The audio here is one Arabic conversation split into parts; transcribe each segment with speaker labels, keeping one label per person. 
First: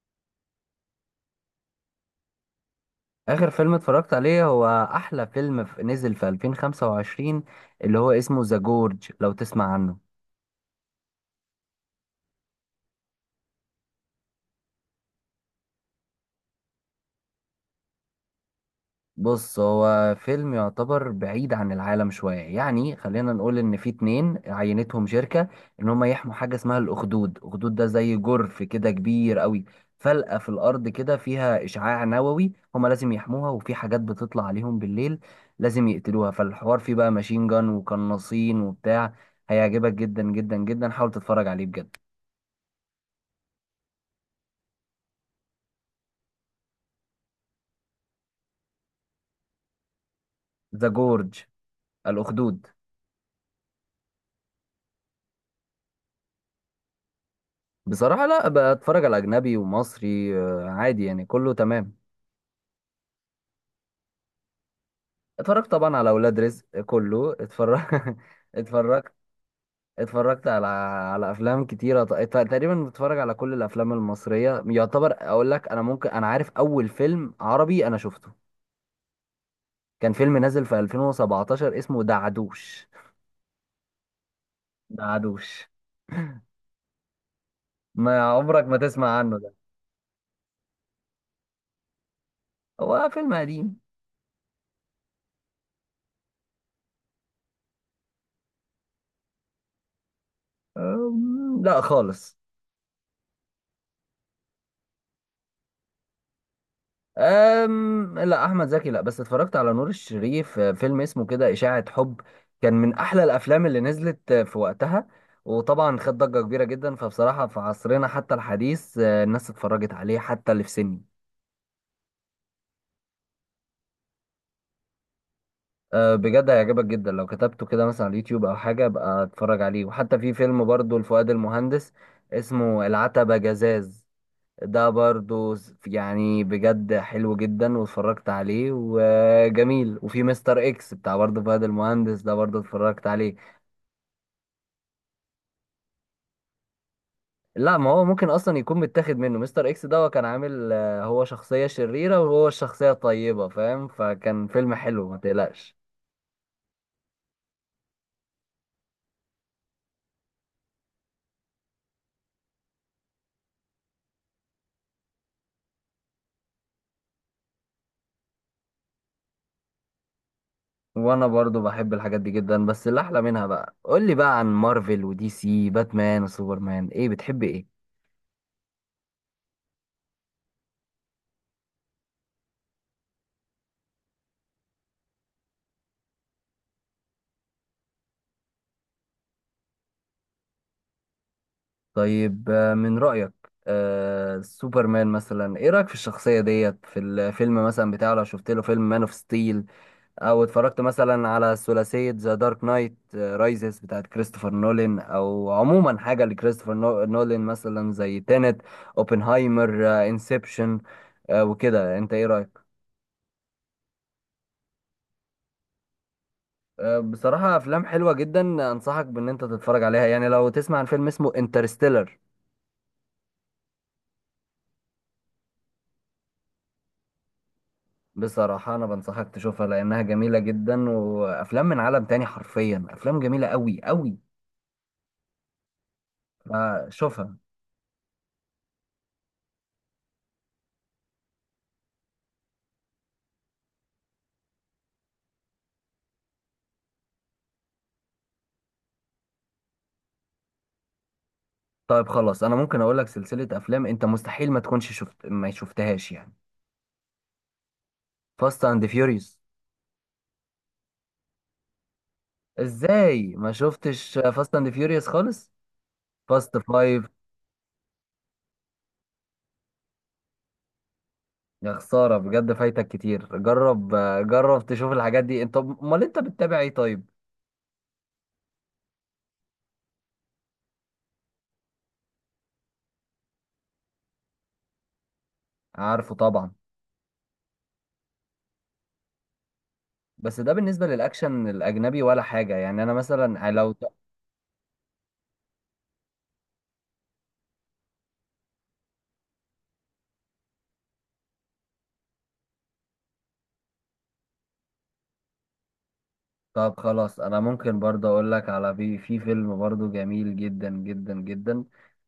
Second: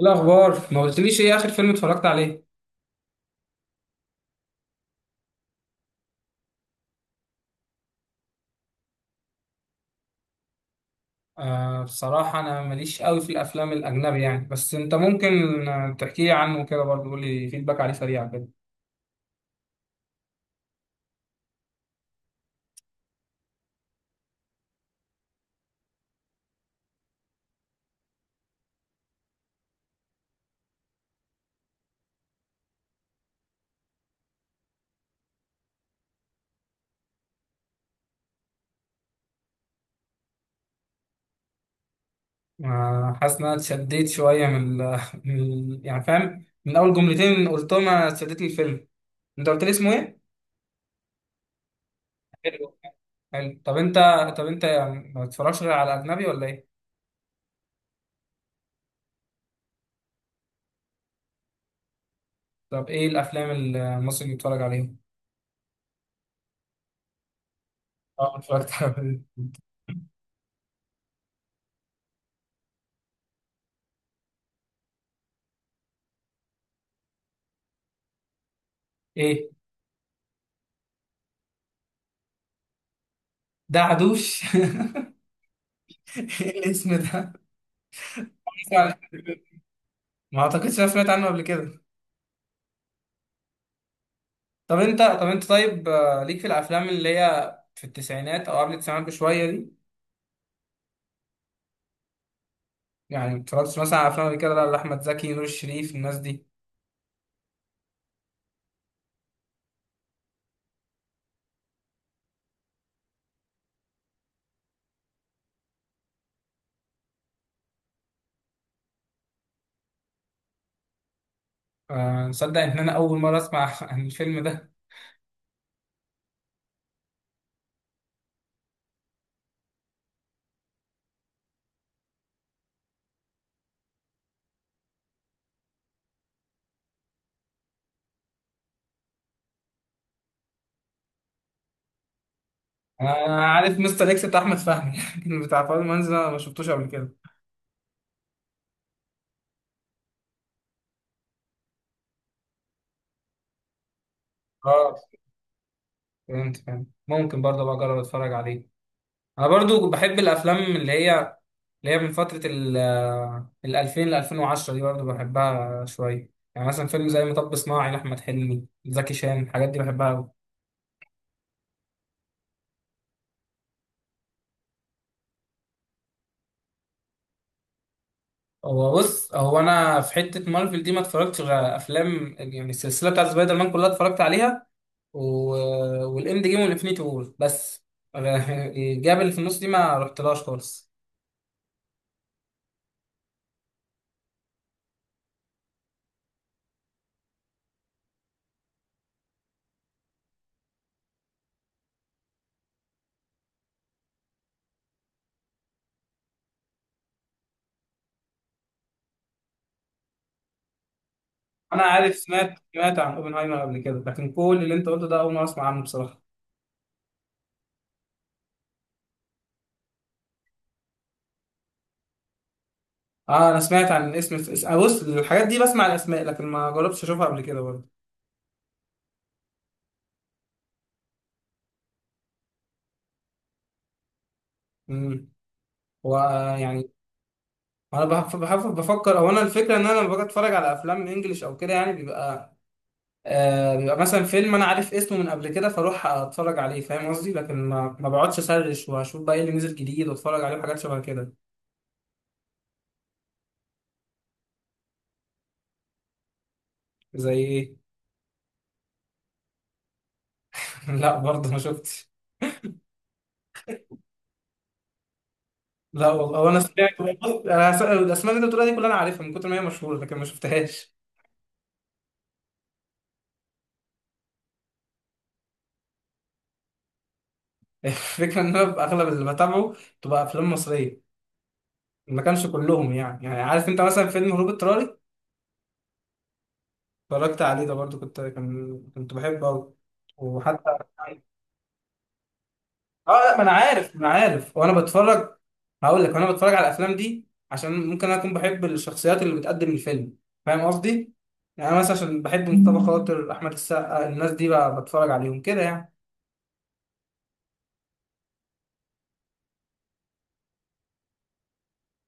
Speaker 1: الأخبار ما قلتليش إيه آخر فيلم اتفرجت عليه؟
Speaker 2: آخر فيلم اتفرجت عليه هو أحلى فيلم نزل في 2025، اللي هو اسمه ذا جورج، لو تسمع عنه.
Speaker 1: آه، بصراحة أنا ماليش قوي في الأفلام الأجنبي يعني. بس أنت ممكن تحكي لي عنه كده برضه، قول لي فيدباك عليه سريع كده.
Speaker 2: بص، هو فيلم يعتبر بعيد عن العالم شوية، يعني خلينا نقول إن في اتنين عينتهم شركة إن هما يحموا حاجة اسمها الأخدود. الأخدود ده زي جرف كده كبير قوي، فلقة في الأرض كده فيها إشعاع نووي، هما لازم يحموها، وفي حاجات بتطلع عليهم بالليل لازم يقتلوها. فالحوار فيه بقى ماشين جان وقناصين وبتاع. هيعجبك جدا جدا جدا، حاول تتفرج عليه بجد.
Speaker 1: آه، حاسس إن أنا اتشديت شوية يعني فاهم، من أول جملتين قلتهم أنا اتشدت لي الفيلم. أنت قلت لي اسمه إيه؟
Speaker 2: ذا جورج الأخدود.
Speaker 1: حلو. حلو، طب أنت يعني ما بتتفرجش غير على أجنبي ولا إيه؟
Speaker 2: بصراحة لا، بتفرج على أجنبي ومصري، عادي يعني كله تمام.
Speaker 1: طب إيه الأفلام المصري اللي بتتفرج عليها؟
Speaker 2: اتفرجت طبعا على أولاد رزق، كله اتفرج.
Speaker 1: أه، اتفرجت
Speaker 2: اتفرجت
Speaker 1: على
Speaker 2: اتفرجت على أفلام كتيرة. تقريبا بتفرج على كل الأفلام المصرية يعتبر. أقول لك، أنا ممكن، أنا عارف أول فيلم عربي أنا شفته،
Speaker 1: إيه؟
Speaker 2: كان فيلم نازل في 2017 اسمه دعدوش.
Speaker 1: ده عدوش؟
Speaker 2: دعدوش.
Speaker 1: إيه الاسم ده؟
Speaker 2: ما عمرك ما
Speaker 1: يعني
Speaker 2: تسمع عنه ده،
Speaker 1: ما اعتقدش انا سمعت عنه قبل كده.
Speaker 2: هو فيلم قديم.
Speaker 1: طب انت طيب، ليك في الافلام اللي هي في التسعينات او قبل التسعينات بشويه دي؟
Speaker 2: لا خالص.
Speaker 1: يعني ما اتفرجتش مثلا على افلام قبل كده لا، لاحمد زكي، نور الشريف، الناس دي.
Speaker 2: لا، احمد زكي لا، بس اتفرجت على نور الشريف. فيلم اسمه كده اشاعة حب، كان من احلى الافلام اللي نزلت في وقتها، وطبعا خد ضجة كبيرة جدا. فبصراحة في عصرنا حتى الحديث، الناس اتفرجت عليه حتى اللي في سني.
Speaker 1: آه، نصدق ان انا اول مره اسمع عن الفيلم ده.
Speaker 2: بجد هيعجبك جدا، لو كتبته كده مثلا على اليوتيوب او حاجة، ابقى اتفرج عليه. وحتى في فيلم برضو لفؤاد المهندس اسمه العتبة جزاز، ده برضو يعني بجد حلو جدا، واتفرجت عليه وجميل. وفي مستر اكس بتاع برضو فهد المهندس، ده برضو اتفرجت عليه.
Speaker 1: انا عارف مستر اكس بتاع احمد فهمي لكن بتاع فاضل منزل أنا ما شفتوش قبل كده.
Speaker 2: لا، ما هو ممكن اصلا يكون متاخد منه. مستر اكس ده، هو كان عامل، هو شخصية شريرة وهو الشخصية الطيبة، فاهم؟ فكان فيلم
Speaker 1: اه،
Speaker 2: حلو، ما تقلقش.
Speaker 1: فهمت فهمت. ممكن برضه بقى اجرب اتفرج عليه. انا برضو بحب الافلام اللي هي من فتره ال 2000 ل 2010 دي، برضو بحبها شويه. يعني مثلا فيلم زي مطب صناعي لاحمد حلمي، زكي شان، الحاجات دي بحبها قوي.
Speaker 2: وانا برضو بحب الحاجات دي جدا، بس اللي احلى منها بقى، قول لي بقى عن مارفل ودي سي، باتمان وسوبرمان، ايه بتحب ايه؟
Speaker 1: هو بص، انا في حته مارفل دي ما اتفرجتش غير افلام يعني السلسله بتاعت سبايدر مان كلها اتفرجت عليها، و... والاند جيم والانفينيتي وور بس. الجاب اللي في النص دي ما رحتلهاش خالص.
Speaker 2: طيب، من رأيك، سوبرمان مثلا ايه رأيك في الشخصية ديت في الفيلم مثلا بتاعه؟ لو شفت له فيلم مان اوف ستيل، او اتفرجت مثلا على ثلاثية ذا دارك نايت رايزز بتاعت كريستوفر نولان، او عموما حاجة لكريستوفر نولان، مثلا زي تينت، اوبنهايمر، انسبشن، آه،
Speaker 1: انا
Speaker 2: وكده، انت
Speaker 1: عارف،
Speaker 2: ايه
Speaker 1: سمعت
Speaker 2: رأيك؟
Speaker 1: سمعت عن اوبنهايمر قبل كده، لكن كل اللي انت قلته ده اول مره اسمع عنه بصراحه.
Speaker 2: بصراحة أفلام حلوة جدا، أنصحك بإن أنت تتفرج عليها، يعني لو تسمع عن فيلم اسمه انترستيلر.
Speaker 1: اه، انا سمعت عن الاسم. بص، الحاجات دي بسمع الاسماء لكن ما جربتش اشوفها قبل كده برضه.
Speaker 2: بصراحة أنا بنصحك تشوفها لأنها جميلة جدا، وأفلام من عالم تاني، حرفيا أفلام جميلة أوي أوي،
Speaker 1: امم هو يعني
Speaker 2: فشوفها.
Speaker 1: انا بفكر، او انا الفكره ان انا لما باجي اتفرج على افلام انجليش او كده يعني بيبقى مثلا فيلم انا عارف اسمه من قبل كده، فاروح اتفرج عليه، فاهم قصدي؟ لكن ما بقعدش اسرش واشوف بقى ايه اللي نزل جديد واتفرج عليه، حاجات شبه كده.
Speaker 2: طيب خلاص، أنا ممكن أقول لك سلسلة أفلام أنت مستحيل ما تكونش شفت، ما شفتهاش يعني.
Speaker 1: زي ايه؟
Speaker 2: فاست أند فيوريوس.
Speaker 1: لا، برضه ما شفتش.
Speaker 2: إزاي ما شفتش فاست أند فيوريوس خالص؟
Speaker 1: لا والله، هو
Speaker 2: فاست
Speaker 1: انا سمعت.
Speaker 2: فايف.
Speaker 1: الاسماء اللي انت بتقولها دي كلها انا عارفها من كتر ما هي مشهوره، لكن ما شفتهاش.
Speaker 2: يا خسارة بجد، فايتك كتير. جرب، جرب تشوف الحاجات دي. أنت أمال أنت بتتابع إيه طيب؟
Speaker 1: الفكره ان انا اغلب اللي بتابعه تبقى افلام مصريه. ما كانش كلهم يعني عارف انت مثلا فيلم هروب اضطراري؟
Speaker 2: عارفه طبعا.
Speaker 1: اتفرجت عليه، ده برضو كنت بحبه قوي.
Speaker 2: بس ده
Speaker 1: وحتى
Speaker 2: بالنسبة للأكشن الأجنبي ولا حاجة، يعني أنا
Speaker 1: اه، لا، ما انا
Speaker 2: مثلا لو.
Speaker 1: عارف ما انا عارف وانا بتفرج. هقول لك، وانا بتفرج على الافلام دي عشان ممكن انا اكون بحب الشخصيات اللي بتقدم الفيلم، فاهم قصدي؟ يعني انا مثلا عشان بحب مصطفى خاطر، احمد السقا، الناس دي بقى بتفرج عليهم كده يعني.
Speaker 2: طب خلاص، انا ممكن برضه اقول لك على في فيلم برضه جميل جدا جدا جدا،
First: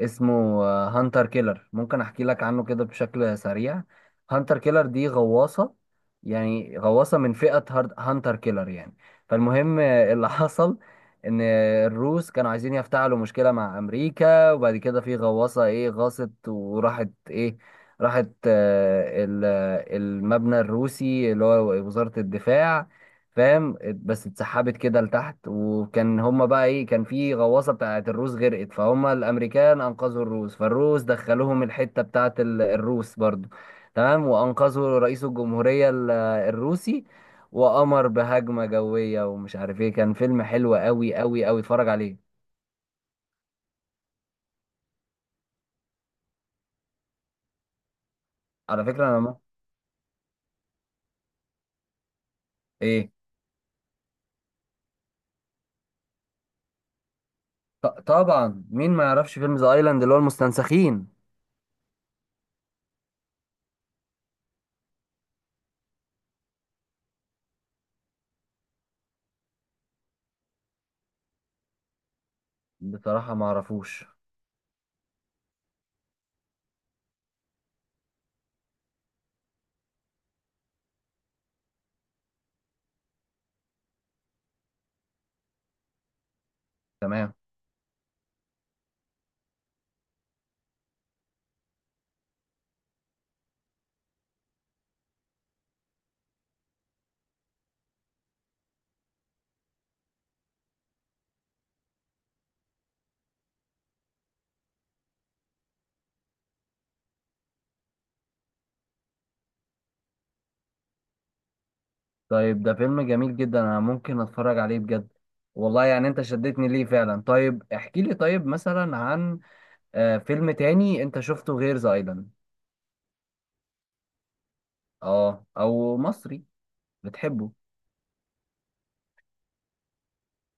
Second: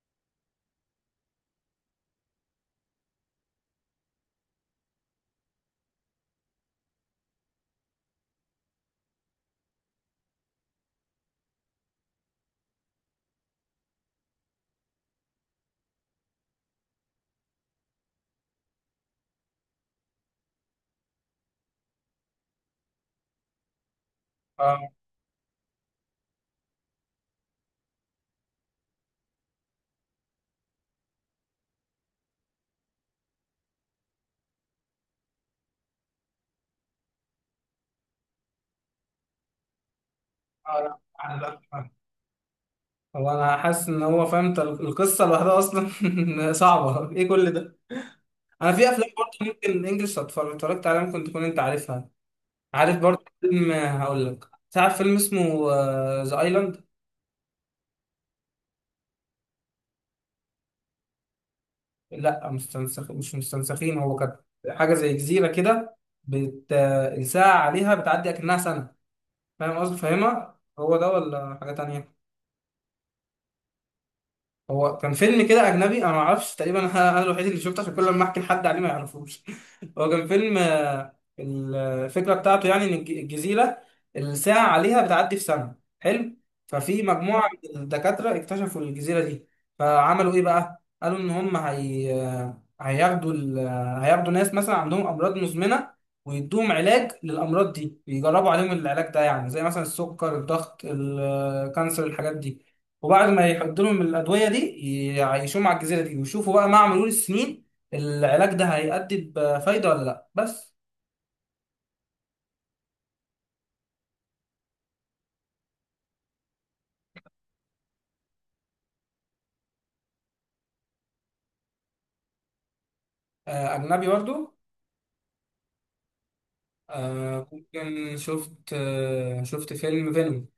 Speaker 2: اسمه هانتر كيلر. ممكن احكي لك عنه كده بشكل سريع. هانتر كيلر دي غواصة، يعني غواصة من فئة هانتر كيلر يعني. فالمهم، اللي حصل ان الروس كانوا عايزين يفتعلوا مشكلة مع امريكا. وبعد كده في غواصة ايه، غاصت وراحت ايه، راحت، المبنى الروسي اللي هو وزارة الدفاع، فاهم؟ بس
Speaker 1: اه،
Speaker 2: اتسحبت كده لتحت. وكان هما بقى ايه، كان في غواصة بتاعت الروس غرقت، فهم الامريكان انقذوا الروس، فالروس دخلوهم الحتة بتاعت الروس برضو، تمام، وانقذوا رئيس الجمهورية الروسي، وأمر بهجمة جوية ومش عارف ايه. كان فيلم حلو قوي
Speaker 1: اه،
Speaker 2: قوي
Speaker 1: لا،
Speaker 2: قوي، اتفرج عليه.
Speaker 1: هو انا حاسس ان هو فهمت القصه لوحدها اصلا. صعبه ايه كل ده! انا
Speaker 2: على
Speaker 1: في
Speaker 2: فكرة
Speaker 1: افلام
Speaker 2: انا ما.
Speaker 1: برضه ممكن انجلش اتفرجت عليها ممكن تكون انت عارفها. عارف
Speaker 2: ايه؟
Speaker 1: برضه فيلم، هقول لك، تعرف فيلم اسمه ذا ايلاند؟
Speaker 2: طبعا، مين ما يعرفش فيلم ذا ايلاند اللي هو المستنسخين؟
Speaker 1: لا، مستنسخ مش مستنسخين. هو كانت حاجه زي جزيره كده، بت... الساعه عليها بتعدي اكنها سنه. فاهم قصدي؟ فاهمها هو ده ولا حاجه تانية؟
Speaker 2: بصراحة ما اعرفوش.
Speaker 1: هو كان فيلم كده اجنبي انا ما اعرفش، تقريبا انا الوحيد اللي شفته عشان كل ما احكي لحد عليه ما يعرفوش. هو كان فيلم، الفكره بتاعته يعني ان الجزيره الساعه عليها بتعدي في سنه، حلو. ففي
Speaker 2: تمام.
Speaker 1: مجموعه من الدكاتره اكتشفوا الجزيره دي، فعملوا ايه بقى، قالوا ان هم هي هياخدوا ال... آه، هياخدوا ناس مثلا عندهم امراض مزمنه، ويدوهم علاج للامراض دي، ويجربوا عليهم العلاج ده يعني زي مثلا السكر، الضغط، الكانسر، الحاجات دي. وبعد ما يحط لهم الادويه دي، يعيشوهم على الجزيره دي ويشوفوا بقى مع مرور السنين العلاج ده هيأدي بفايده ولا لا، بس.
Speaker 2: طيب، ده فيلم جميل جدا، انا ممكن اتفرج عليه بجد والله. يعني انت شدتني ليه فعلا. طيب احكي لي، طيب مثلا عن فيلم تاني انت شفته غير ذا ايلاند.
Speaker 1: آه، اجنبي برضو.
Speaker 2: اه، او مصري. بتحبه؟
Speaker 1: ممكن شفت فيلم فينوم.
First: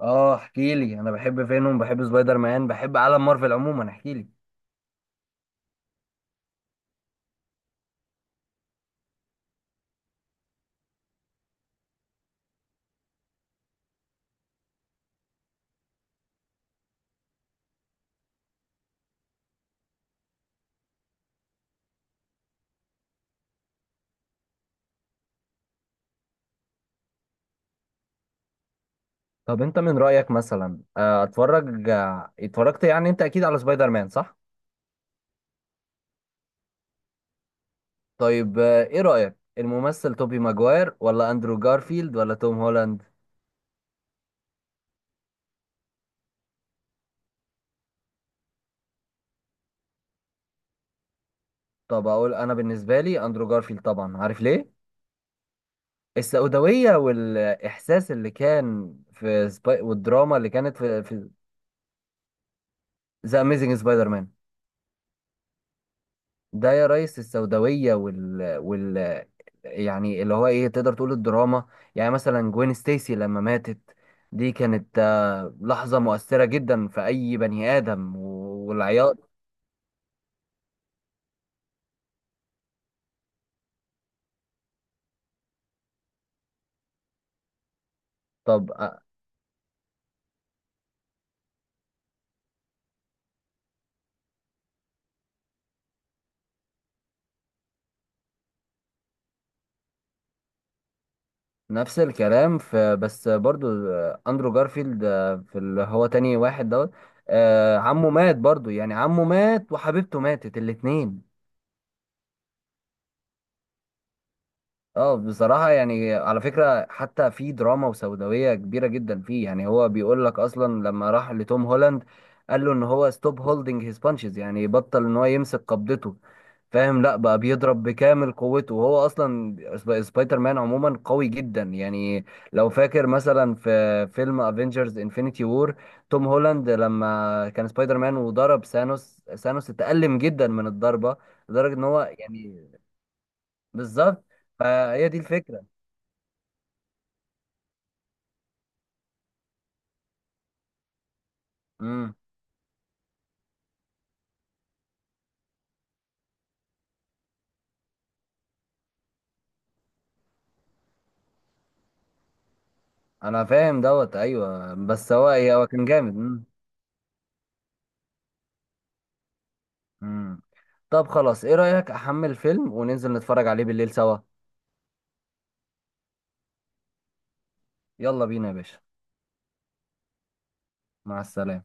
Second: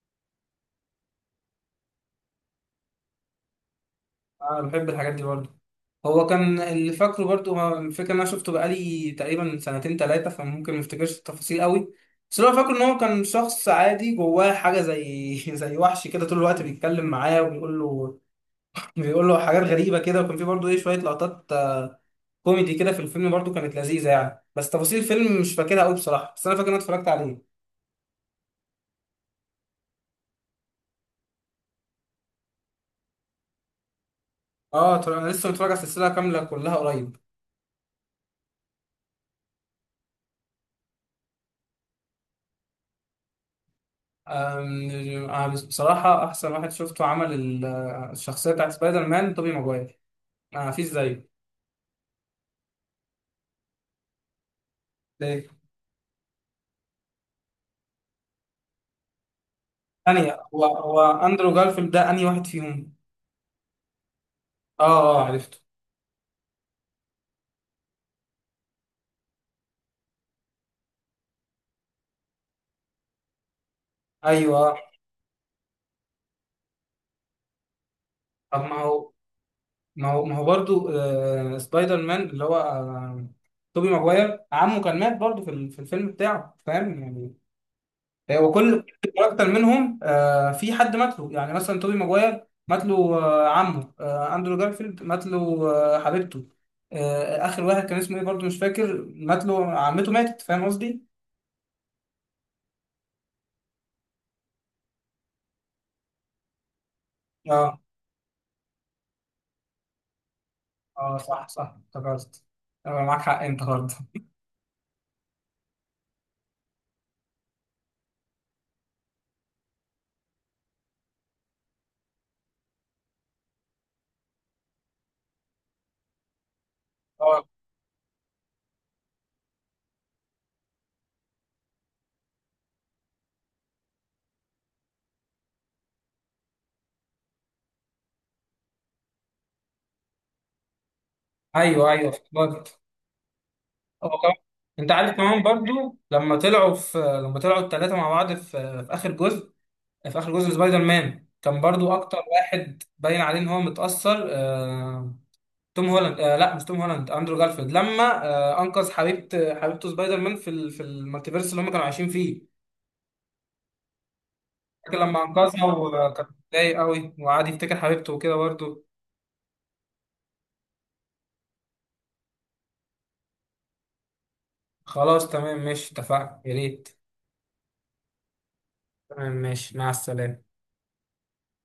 Speaker 2: اه احكي لي، انا بحب فينوم، بحب سبايدر مان، بحب عالم مارفل عموما، احكي لي.
Speaker 1: انا بحب الحاجات دي برضو. هو كان اللي فاكره برضو، هو الفكره ان انا شفته بقالي تقريبا سنتين ثلاثه فممكن ما افتكرش التفاصيل قوي. بس اللي هو فاكره ان هو كان شخص عادي جواه حاجه زي زي وحش كده طول الوقت بيتكلم معاه وبيقول له بيقول له حاجات غريبه كده. وكان في برضو ايه، شويه لقطات كوميدي كده في الفيلم برضو كانت لذيذه يعني. بس تفاصيل الفيلم مش فاكرها قوي بصراحه، بس انا فاكر ان انا اتفرجت عليه.
Speaker 2: طب انت من رأيك مثلا، اتفرجت يعني، انت اكيد على سبايدر مان، صح؟
Speaker 1: اه، طبعا انا لسه متفرج على السلسله كامله كلها قريب.
Speaker 2: طيب ايه رأيك الممثل توبي ماجواير ولا اندرو جارفيلد ولا توم هولاند؟
Speaker 1: بصراحه احسن واحد شفته عمل الشخصيه بتاعت سبايدر مان، توبي ماجواير. ما فيش زيه.
Speaker 2: طب اقول انا بالنسبه لي اندرو جارفيلد، طبعا. عارف ليه؟
Speaker 1: ليه؟
Speaker 2: السوداويه والاحساس اللي كان في والدراما
Speaker 1: ثانيه،
Speaker 2: اللي
Speaker 1: هو
Speaker 2: كانت
Speaker 1: هو
Speaker 2: في
Speaker 1: اندرو جارفيلد ده انهي واحد فيهم؟
Speaker 2: ذا اميزنج سبايدر مان.
Speaker 1: اه، اه، عرفته.
Speaker 2: ده يا ريس، السوداويه وال يعني، اللي هو ايه، تقدر تقول الدراما. يعني مثلا جوين ستيسي لما ماتت، دي
Speaker 1: ايوه.
Speaker 2: كانت لحظه مؤثره جدا في اي بني ادم
Speaker 1: طب، ما هو
Speaker 2: والعياط.
Speaker 1: ما هو ما هو برضو سبايدر مان اللي هو توبي ماجواير عمه كان مات برضو في الفيلم بتاعه، فاهم يعني؟
Speaker 2: طب
Speaker 1: وكل كل كاركتر منهم في حد مات له. يعني مثلا توبي ماجواير مات له عمه، اندرو جارفيلد مات له حبيبته، اخر واحد كان اسمه ايه برضه مش فاكر، مات له عمته، ماتت، فاهم قصدي؟
Speaker 2: نفس الكلام، في بس برضو اندرو جارفيلد في اللي هو تاني واحد دوت،
Speaker 1: اه،
Speaker 2: عمه مات برضو، يعني عمه مات وحبيبته ماتت
Speaker 1: اه،
Speaker 2: الاتنين.
Speaker 1: صح صح، افتكرت. آه، معاك حق انت برضه.
Speaker 2: اه بصراحة يعني، على فكرة، حتى في دراما وسوداوية كبيرة جدا فيه، يعني هو بيقول لك أصلا. لما راح لتوم هولاند قال له إن هو ستوب هولدنج هيز بانشز، يعني بطل إن هو يمسك قبضته، فاهم؟ لا بقى
Speaker 1: اه،
Speaker 2: بيضرب بكامل قوته، وهو أصلا سبايدر مان عموما قوي جدا يعني. لو فاكر مثلا في فيلم افنجرز انفينيتي وور، توم هولاند لما كان سبايدر مان وضرب ثانوس، ثانوس اتألم جدا من الضربة، لدرجة إن
Speaker 1: ايوه،
Speaker 2: هو
Speaker 1: ايوه،
Speaker 2: يعني.
Speaker 1: افتكرت. هو
Speaker 2: بالظبط،
Speaker 1: كمان، انت
Speaker 2: فهي
Speaker 1: عارف
Speaker 2: دي
Speaker 1: كمان
Speaker 2: الفكرة.
Speaker 1: برضه لما طلعوا الثلاثه مع بعض في اخر جزء. في اخر جزء سبايدر مان كان برضو
Speaker 2: امم
Speaker 1: اكتر واحد باين عليه ان هو متأثر، توم هولاند. لا، مش توم هولاند، اندرو جارفيلد لما انقذ حبيبته سبايدر مان في المالتيفيرس اللي هم كانوا عايشين فيه.
Speaker 2: انا فاهم دوت، ايوه،
Speaker 1: فاكر
Speaker 2: بس
Speaker 1: لما
Speaker 2: هو
Speaker 1: انقذها
Speaker 2: هو كان جامد.
Speaker 1: وكان متضايق قوي وقعد يفتكر حبيبته وكده برضه.
Speaker 2: أمم. طب خلاص، ايه رأيك احمل فيلم وننزل نتفرج عليه بالليل سوا؟
Speaker 1: خلاص، تمام، ماشي، اتفقنا، يا ريت.
Speaker 2: يلا بينا يا باشا.
Speaker 1: تمام، ماشي، مع السلامه.
Speaker 2: مع السلامة.